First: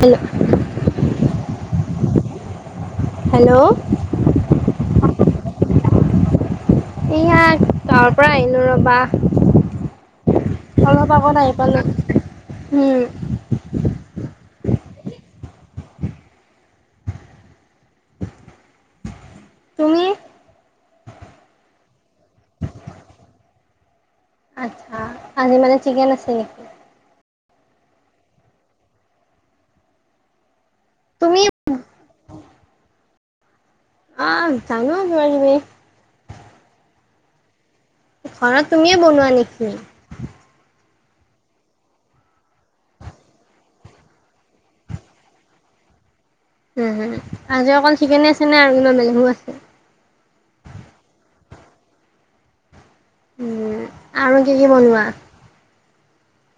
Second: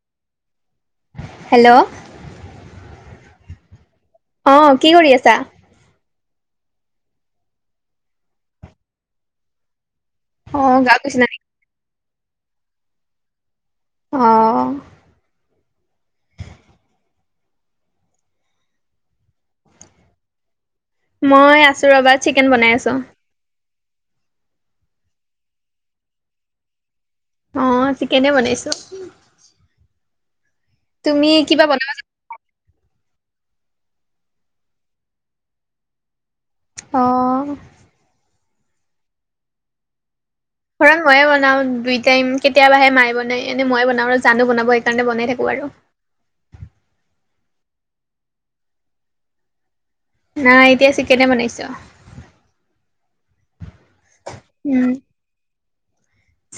Hello. Hello. Hello. অ', কি কৰি আছা? এইয়া গাঁৱৰ পৰা আহিলো ৰ'বা, অ গাঁৱত অলপ গৈছিলা নেকি আগত আহি পালো, হম। অ'। তুমি মই আছোঁ ৰ'বা, চিকেন বনাই আছোঁ। আচ্ছা, আজি মানে চিকেন আছে নি? অ', চিকেনে বনাইছোঁ। তুমি কিবা বনাব জা আ, জানো বাৰু তুমি অ'। ঘৰত তুমিয়েই বনোৱা নেকি? ঘৰত মইয়ে বনাওঁ, দুই টাইম, কেতিয়াবাহে মায়ে বনাই, এনেই মইয়ে বনাওঁ আৰু জানো বনাব সেইকাৰণে বনাই থাকো আৰু উম, উম। আজি অকল চিকেনেই আছে নে আৰু কিবা বেলেগো আছে? নাই এতিয়া চিকেনেই বনাইছোঁ। উম, আৰু কি কি উম বনোৱা?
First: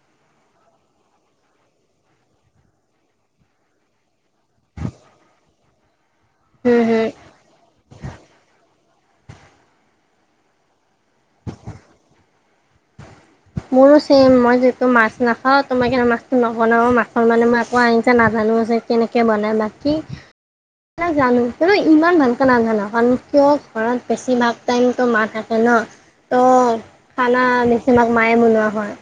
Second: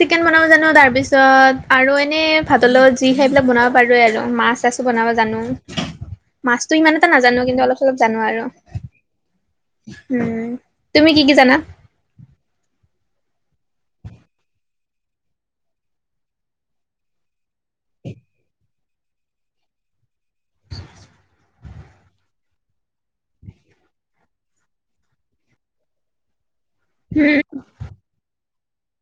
চিকেন বনাব জানো তাৰ পিছত আৰু এনে, ভাতৰ লগত যি খায় সেইবিলাক বনাব পাৰোৱে আৰু মাছ ছাছু বনাব জানো [inaudible] মাছটো ইমান হুম এটা না জানো কিন্তু অলপ চলপ জানো আৰু, উম তুমি কি কি জানা? মোৰো ছেমই মই যিহেটো মাছ নাখাও তো মই মাছটো নবনাও মাছৰ মানে মই একো আঞ্জা নাজানোও যে। কেনেকে বনায় বাকী বিলাক জানো, কিন্তু ইমান ভালকে নাজানো কাৰণ কিয় ঘৰত বেছি ভাগ টাইমতো মা থাকে ন। ত উম খানা বেছিভাগ মায়ে বনোৱা হয়,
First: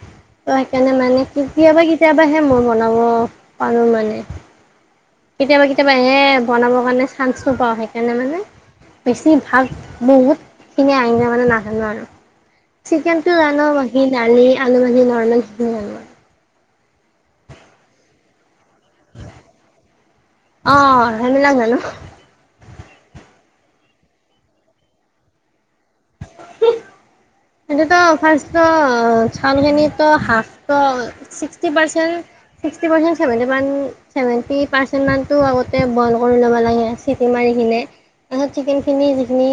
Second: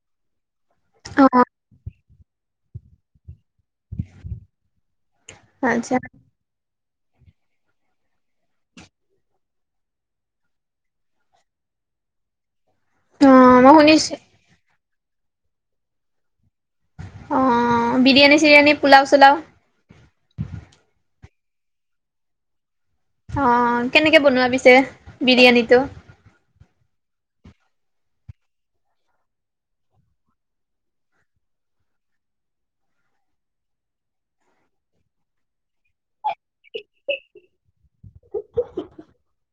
ত সেইকাৰণে মানে অ কেতিয়াবা কেত তিয়াবাহে মই বনাব পাৰো মানে। কেতিয়াবা কেতিয়াবা আচ্ছা এ বনাবৰ কাৰণে চাঞ্চটো পাওঁ সেইকাৰণে মানে বেছি ভাগ বহুত খিনিয়ে আঞ্জা মানে নোহানো আৰু। অ চিকেনটো জানো মই বাকী শুনিছো দালি আলু ভাজি নৰ্মেলখিনি জানো। অঁ, বিৰিয়ানী চিৰিয়ানী পোলাও চোলাও। অঁ, সেই বিলাক জানো। অঁ কেনেকে বনোৱা পিছে বিৰিয়ানীটো? [inaudible] সেইটো ত ফাৰ্ষ্ট চাউলখিনিতো হাফত sixty percent sixty percent seventy মান চেভেন্টি পাৰ্চেণ্ট মানটো আগতে বইল কৰি ল'ব লাগে চিটি মাৰি কিনে। তাৰপিছত চিকেন খিনি যিখিনি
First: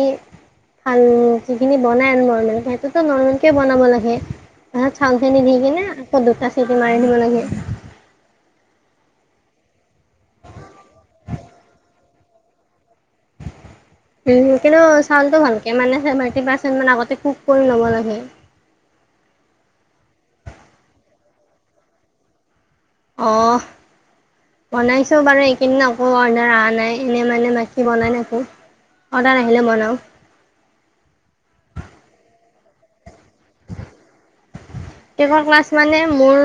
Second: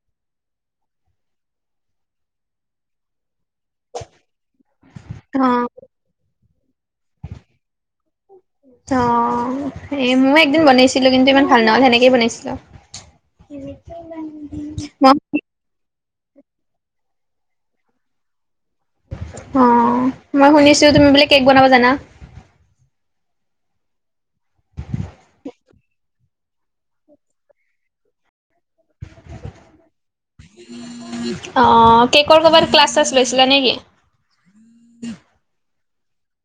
ভাল যিখিনি বনাই আনো নৰ্মেলকে চব ত নৰ্মেলকে বনাব লাগে, তাৰপিছত চাউল খিনি দি অ', কিনে আকৌ দুটা চিটি মাৰি দিব লাগে। অঁ এই মই একদিন বনেছিলোঁ কিন্তু ইমান ভাল নহল সেনেকেই বনাইছিলোঁ। কিন্তু চাউলটো [inaudible] মানে ভালকৈ চেভেণ্টি পাৰ্চেণ্ট মান আগতে কুক কৰি ল'ব লাগে। অঁ মই শুনিছো তুমি বোলে কেক বনাব জানা। অঁ বনাইছোঁ বাৰু, এইকেইদিন আকৌ অৰ্ডাৰ অহা নাই এনেই মানে বাকী বনাই থাকোঁ। অৰ্ডাৰ আহিলে বনাওঁ। অঁ কেকৰ ক'বাত ক্লাছ চালছ লৈছিলা নেকি? কেকৰ ক্লাছ মানে মোৰ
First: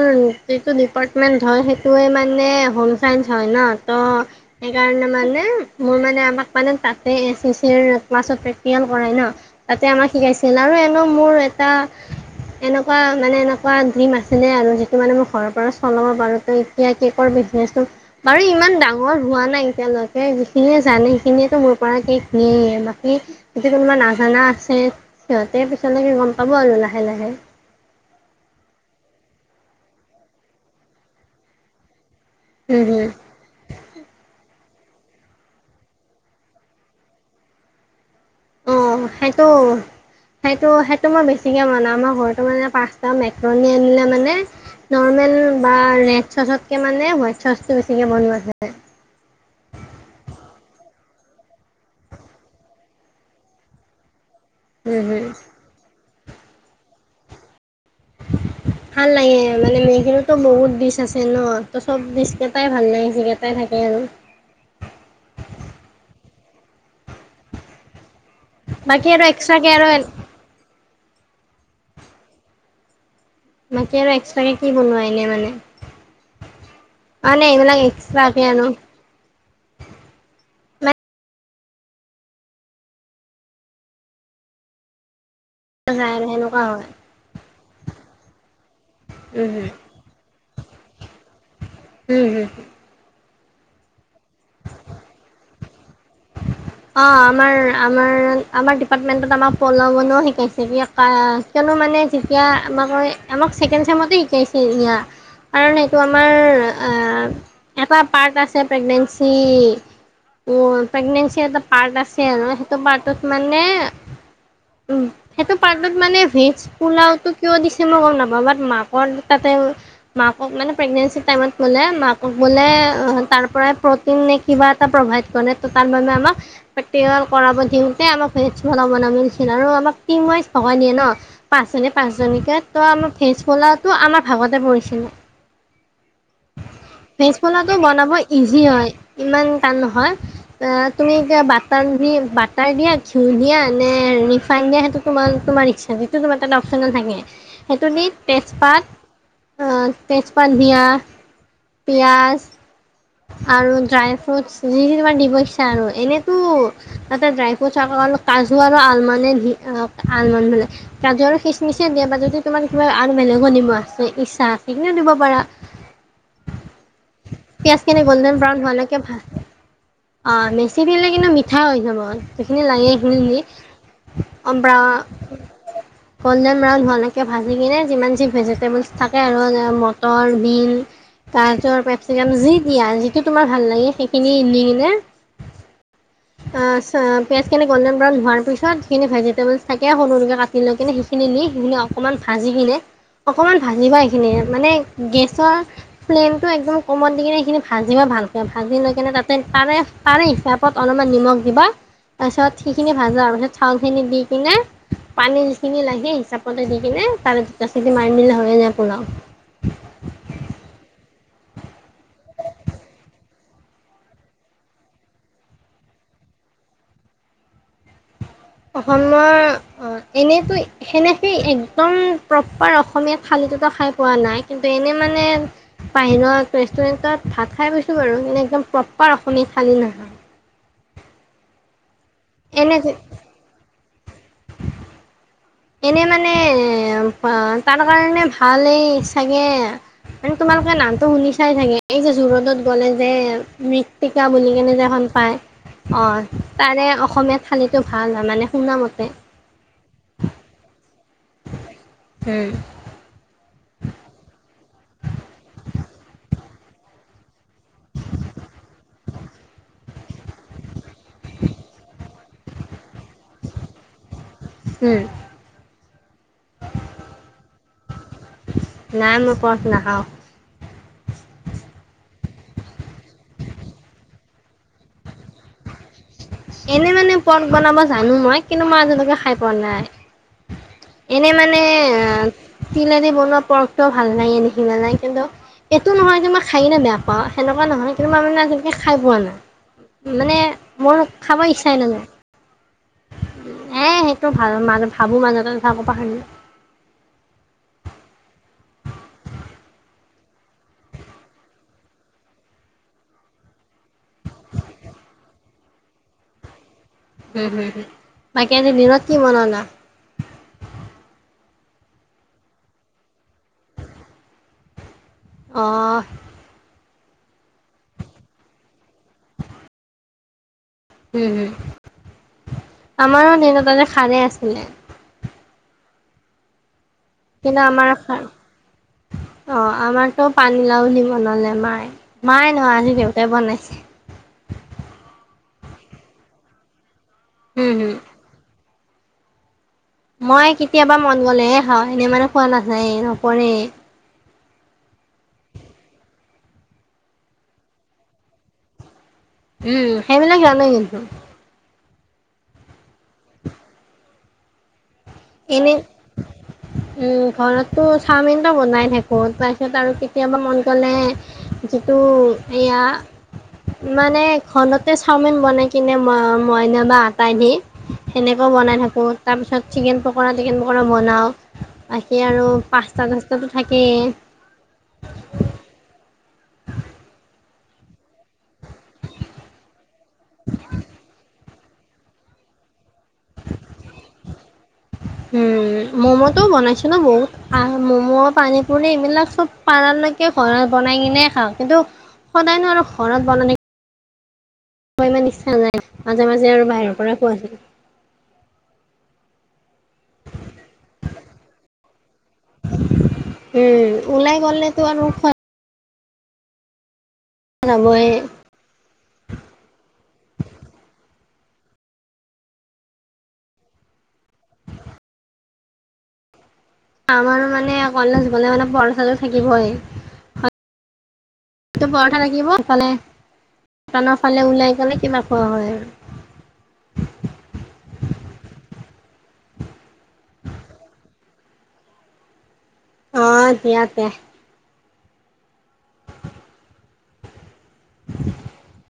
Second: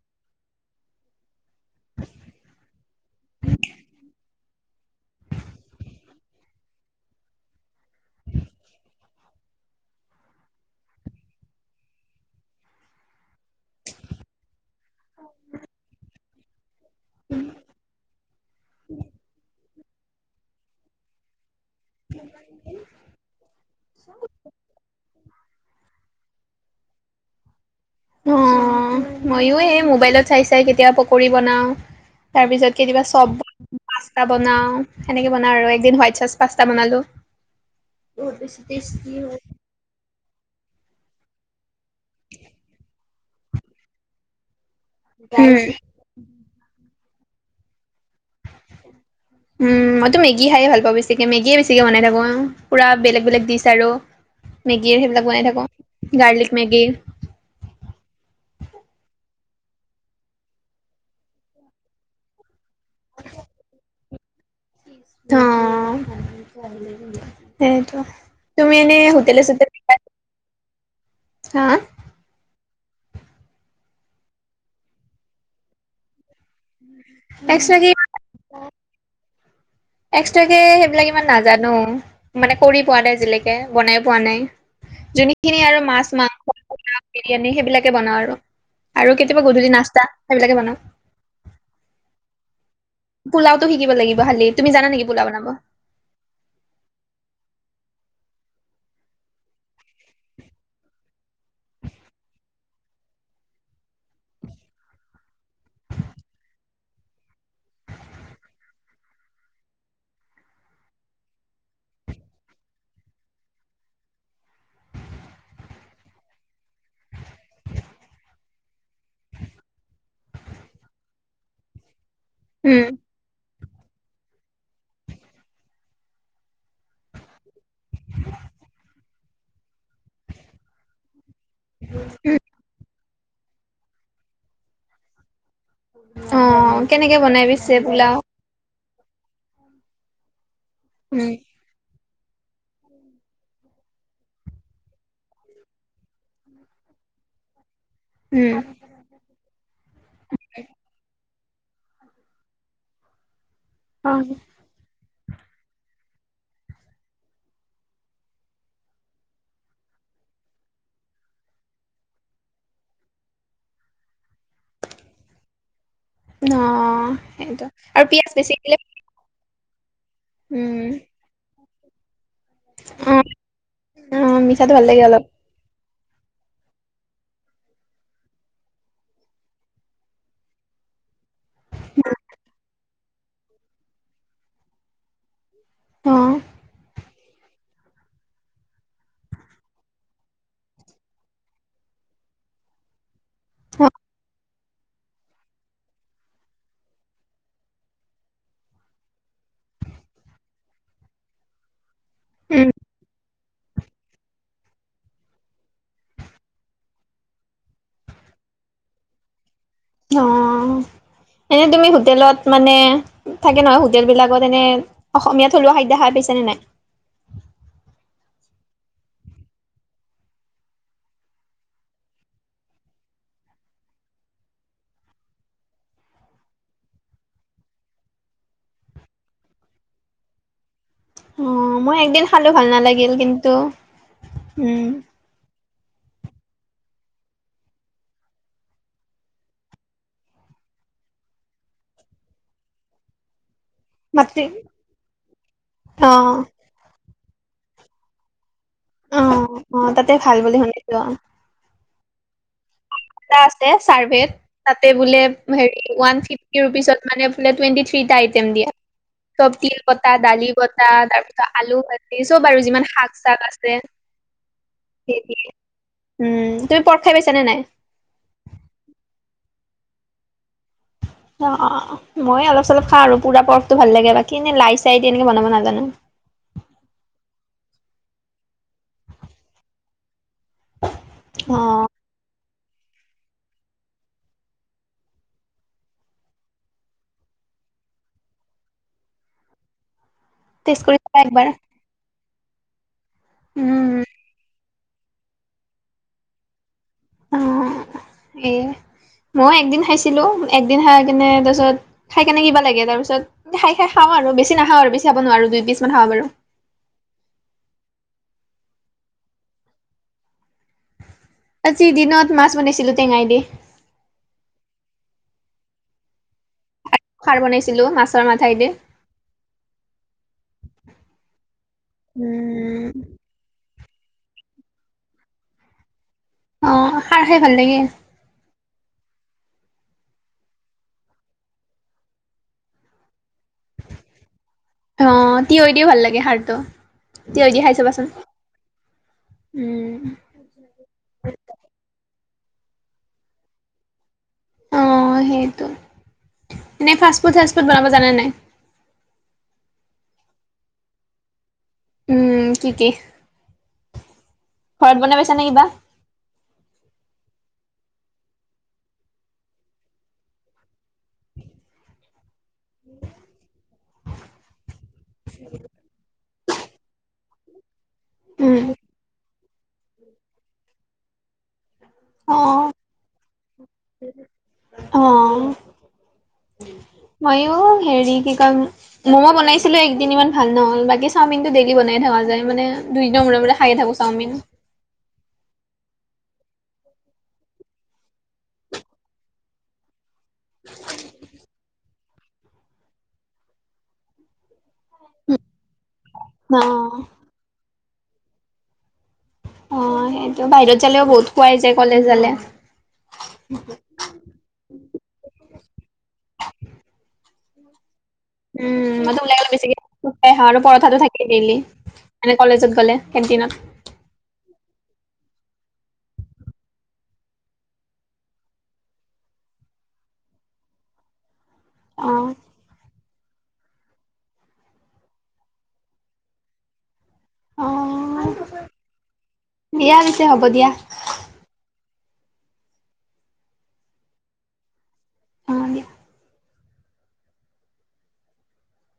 যিটো ডিপাৰ্টমেণ্ট হয়, সেইটোৱে মানে হোম চাইন্স হয় ন। ত সেইকাৰণে মানে মোৰ মানে আমাক মানে তাতে এ চিচিৰ ক্লাছত প্ৰেক্টিকেল কৰাই ন। তাতে আমাক শিকাইছিল, আৰু এনো মোৰ এটা এনেকুৱা মানে এনেকুৱা ডিম আছিলে আৰু যিটো মানে মই ঘৰৰ পৰা চলাব পাৰোঁ তো এতিয়া কেকৰ বিজনেচটো বাৰু ইমান ডাঙৰ হোৱা নাই এতিয়ালৈকে, যিখিনিয়ে জানে সেইখিনিয়ে মোৰ পৰা কেক নিয়েই বাকী যদি কোনোবা নাজানা আছে, সিহঁতে পিছলৈ কেই গম পাব আৰু লাহে লাহে। মইও এই মোবাইলত চাই চাই কেতিয়াবা পকৰি বনাও, তাৰ পিছত হম কেতিয়াবা হম চব পাস্তা বনাও সেনেকে বনাও আৰু একদিন হোৱাইট চাচ পাস্তা বনালো। অঁ, সেইটো সেইটো সেইটো মই বেছিকে বনাও আমাৰ ঘৰটো মানে পাচ একদম এক্ৰণী আনিলে মানে নৰ্মেল উম, বা ৰেড চচত কে মানে হোৱাইট চচটো বেছিকে বনোৱা যায়। মইতো মেগী খায়ে ভাল পাওঁ বেছিকে মেগিয়ে বেছিকৈ বনাই থাকোঁ আও, পূৰা বেলেগ বেলেগ ডিচ আৰু। উম, মেগীৰ হুম। সেইবিলাক বনাই থাকো গাৰ্লিক মেগীৰ। ভাল লাগে মানে মেগীটোতো বহুত ডিচ আছে ন, ত চব ডিচ টাই ভাল লাগে, যিকেইটা থাকে আৰু। অঁ, সেইটো। তুমি এনেই বাকী আৰু হোটেলে এক্সট্ৰাকে চুতেলে আৰু কিবা হা? বাকী আৰু এক্সট্ৰাকে কি বনোৱাই এনেই মানে অঁ, নে এক্সট্ৰা এইবিলাক কি খোৱা পিয়ান। এক্সট্ৰাকে সেইবিলাক ইমান নাজানো। মানে কৰি পোৱা নাই আজিলেকে বনাই পোৱা নাই। যোনে খিনি আৰু মাছ, যায় সেনেকুৱা মাংস, হয় পোলাঅ' বিৰিয়ানী সেইবিলাকে বনাওঁ আৰু কেতিয়াবা উম, গধূলি হুম, নাস্তা। সেইবিলাকে বনাওঁ। উম, উম। পোলাও টো শিকিব লাগিব খালি, তুমি জানা নেকি পোলাও বনাব? অঁ, আমাৰ আমাৰ আমাৰ ডিপাৰ্টমেন্টত আমাৰ পোলাও' বনাও শিকাইছে দিয়া। ই কিয়নো মানে যেতিয়া আমাক আমাক ছেকেণ্ড চেমত তো সিকাইছে ইয়াৰ, কাৰণ এইটো আমাৰ এ এটা পাৰ্ট আছে, প্ৰেগনেঞ্চি মোৰ প্ৰেগনেঞ্চি এটা পাৰ্ট আছে আৰু সেইটো পাৰ্টত মানে উম সেইটো পাৰ্টত মানে ভেজ পোলাওটো কিয় দিছে মই গম নাপাওঁ, বাত মাকৰ তাতে মাকক মানে প্ৰেগনেঞ্চি টাইমত বোলে মাক বোলে উম, তাৰ পৰাই প্ৰটিন কিবা এটা প্ৰভাইড কৰে ত' তাৰ বাবে আমাক প্ৰেক্টিকেল কৰা দিওঁতে আমাক ভেজ পোলাও বনাব দিছিল আৰু আমাক টিম ৱাইজ ভগাই দিয়ে ন'। পাঁচজনী পাঁচজনীকে ত' আমাক ফেজ পোলাওটো আমাৰ ভাগতে পৰিছিলে। অঁ, কেনেকে ভেজ বনাই পোলাওটো পিছে বনাব পোলাও? ইজি হয় ইমান টান নহয়, এ তুমি উম। এতিয়া বাট তাত ঘিঁ, বাটাৰ দিয়া, ঘিউ দিয়া, নে ৰিফাইন দিয়া সেইটো তো তোমাৰ ইচ্ছাতে। টো তোমা তাতে অপচনেল থাকে সেইটো দি উম, তেজপাত এহ তেজপাত দিয়া পিঁয়াজ আৰু ড্ৰাই অ', ফ্ৰুটছ। যি খিনিমানে দিব ইচ্ছা আৰু এনেইতো তাতে ড্ৰাই ফ্ৰুটছ আকমান আৰু কাজু আৰু আলমনে আলমোন বোলে কাজু আৰু খিচ মিচেই দিয়ে বা যদি তোমাৰ কিবা আৰু বেলেগো দিব আছে ইচ্ছা আছে সেই খিনিও দিব পাৰা। অঁ পিয়াজখিনি গল্ডেন ব্ৰাউন হোৱালেকে ভাজ অঁ উম, বেচি দিলে কিন্তু মিঠা হৈ যাব। যিখিনি লাগে সেইখিনি অ', দি অ', অঁ মিঠাটো ব্ৰা ভাল লাগে অলপ গলডেন ব্ৰাউন হোৱালেকে ভাজি কিনে যিমান যি ভেজিটেবলছ থাকে আৰু মটৰ বিন গাজৰ, কেপচিকাম যি দিয়া যিটো তোমাৰ ভাল লাগে সেইখিনি দি কিনে অ', এ চে। পিয়াজখিন গলডেন ব্ৰাউন হোৱাৰ পিছত যিখিনি ভজিটেবলছ থাকে সৰু সৰুকৈ কাটি লৈ কিনে সেইখিনি সখিনি অকণমান ভাজি কিনে অকণমান অ', ভাজিবা এইখিনি মানে গেছৰ ফ্লেমটো একদম অকণমান দি কিনে, সেইখিনি ভাজিবা ভালকে, ভাজি লৈ কিনে তাতে, তাৰে, তাৰে হিচাপত অলপমান নিমখ দিবা। তাৰপিছত, উম, সিখিনি ভাজা পিছত চাউলখিনি দি, কিনে পানী যিখিনি লাগে, হিচাপতে দি কিনে, তাৰে দুতা চিতি মাৰি দিলে হয়ে যায় পুলাও। অঁ, এনেই তুমি হোটেলত মানে থাকে নহয়, হোটেল বিলাকত এনে অসমীয়া থলুৱা খাদ্য খাই পাইছেনে, নাই? অসমৰ, অঁ এনেইতো সেনেকে, সি একদম প্ৰপাৰ অসমীয়া থালিটোত' খাই পোৱা নাই, কিন্তু এনেই মানে পাইনত ৰেষ্টুৰেণ্টত ভাত খাই পাইছো বাৰু। কিন্ত একদম প্ৰপাৰ অসমীয়া ঠালী নাই অঁ, মই একদিন খালো, ভাল এনে নালাগিল কিন্তু, উম। এনেই মানে তাৰ কাৰণে ভালেই চাগে। মানে তোমালোকে নামটো শুনি চাই চাগে এই যে যু ৰডত গ'লে যে মী টিকা মাতৃ বুলি কেনে যে এখন পায়, অ', অঁ। তাৰে অসমীয়ীয়া থালীটো ভাল হয়, মানে শুনা মতে। অঁ অঁ, তাতে ভাল বুলি শুনিছো। উম। এটা আছে, ছাৰ্ভেত তাতে বোলে হেৰি ওৱান ফিফ টি ৰূপিছত মানে, টুৱণ্টি থ্ৰীটা আইটেম দিয়ে। চব, তিল পতা, দালি পতা, তাৰ পিছত আলু পাট, চব আৰু যিমান শাক চাক আছে, উম উম। তুমি পৰ্ক খাই পাইছানে নাই? নাই, মই পৰ্ক নখাওঁ। অ', অঁ। মই অলপ চলপ খাওঁ আৰু পুৰা পৰ্কটো ভাল লাগে, বাকী এনে লাই চাই তেনেকে বনাব নাজানো। এনে মানে পৰ্ক বনাব জানো মই, কিন্তু মই আজিলৈকে খাই পোৱা নাই। এনেই মানে অ', তিলেদি বনোৱা পৰ্কটোও ভাল লাগে নেকি খাই কিন্তু এইটো নহয় যে মই খায় কিনি বেয়া পাওঁ। সেনেুৱা নহয় কিন্তু মই মানে আজিলকে খাই পোৱা নাই। মানে টেষ্ট কৰি মোৰ চাবা খাব একবাৰ ইচ্ছাই নাজাই। এ, উম, সেইটো ভাল মাজ ভাবো, মাজতে আকৌ পাহৰোঁ। অ'। [inaudible] এ, মই একদিন খাইছিলো একদিন খাই কেনে তাৰপিছত খাই কেনে কিবা লাগে, তাৰপিছত খাই খাই খাওঁ আৰু বেছি নখাও আৰু বেছি খাব নোৱাৰো, দুই পিচ মান হে খাব পাৰো। হো হো, বাকী আজি দিনত কি বনলা? আজি দিনত মাছ বনাইছিলো টেঙাই দি। অহ। খাৰ বনাইছিলোঁ মাছৰ মাথাইদি। হম, হুম। উম। আমাৰো দিনত আজি খাৰেই আছিলে। অ', খাৰ খাই ভাল কিন্তু লাগে। আমাৰ খাৰ, অ আমাৰতো পানীলাও বনালে মায়ে। মাই নহয়, আজি দেউতাই বনাইছে। অঁ, তিয় দিও ভাল লাগে খাৰটো, তিয় দি হুম খাই হুম চাবাচোন। উম। মই কেতিয়াবা মন গ'লেহে খাওঁ, এনেই মানে খোৱা নাযায়, নপৰে। অঁ সেইটো, এনেই ফাষ্ট ফুড, চাষ্ট ফুড, বনাব জানে নাই? উম, সেইবিলাক জনো কিন্তু। উম, কি কি? ঘৰত বনাই পাইছা নে কিবা? এনেই উম, ঘৰতটো চাওমিনটো বনাই থাকো। তাৰপিছত আৰু কেতিয়াবা মন গ'লে যিটো এয়া মানে ঘৰতে চাওমিন বনাই কিনে মই মইদা বা আতাই দি হেনেকেও উম, বনাই থাকো। তাৰপিছত চিকেন পক চিকেন পকৰা বনাওঁ, বাকী আৰু অ', পাচটা চাষ্টাতো থাকেই। অহ। মইয়ো হেৰি কি কয় ম'ম' বনাইছিলো একদিন ইমান ভাল নহ'ল বাকী চাওমিন ডেইলি বনাই থকা যায় মানে দুইদিনৰ মূৰে, মূৰে খায়ে থাকোঁ চাওমিন। হয়। উম ম'ম'টোও বনাইছে ন বহুত আহ ম'ম' পানী পনীপুৰি এইবিলাক চব পাৰালৈকে ঘৰত বনাই কিনে খাওঁ কিন্তু সদায়নো আৰু ঘৰত বন ন মই ইমান ইচ্ছা নাই মাজে, মাজে আৰু বাহিৰৰ অ', পৰাই খোৱা যায়। অ', সেইটো বাহিৰত যালেও বহুত খোৱাই যায় কলে যালে। উম, ওলাই গ'লেতো আৰু খো যাব ই। উম ম ওলাইলে বেছিকাই আহা আৰু পৰঠাতো থাকে দেইলি মানে কলেজত গ'লে কেণ্টিনত আমাৰো মানে কলেজ গ'লে মানে পৰঠাটো টো থাকিবই। এইটো পৰঠা অ', থাকিব ফালে টাউৰ ফালে ওলাই গ'লে কিবা কয় হয় আৰু। অ', দিয়া পিছে হ'ব দিয়া। অ', দিয়া দে। অ', দিয়া। [inaudible]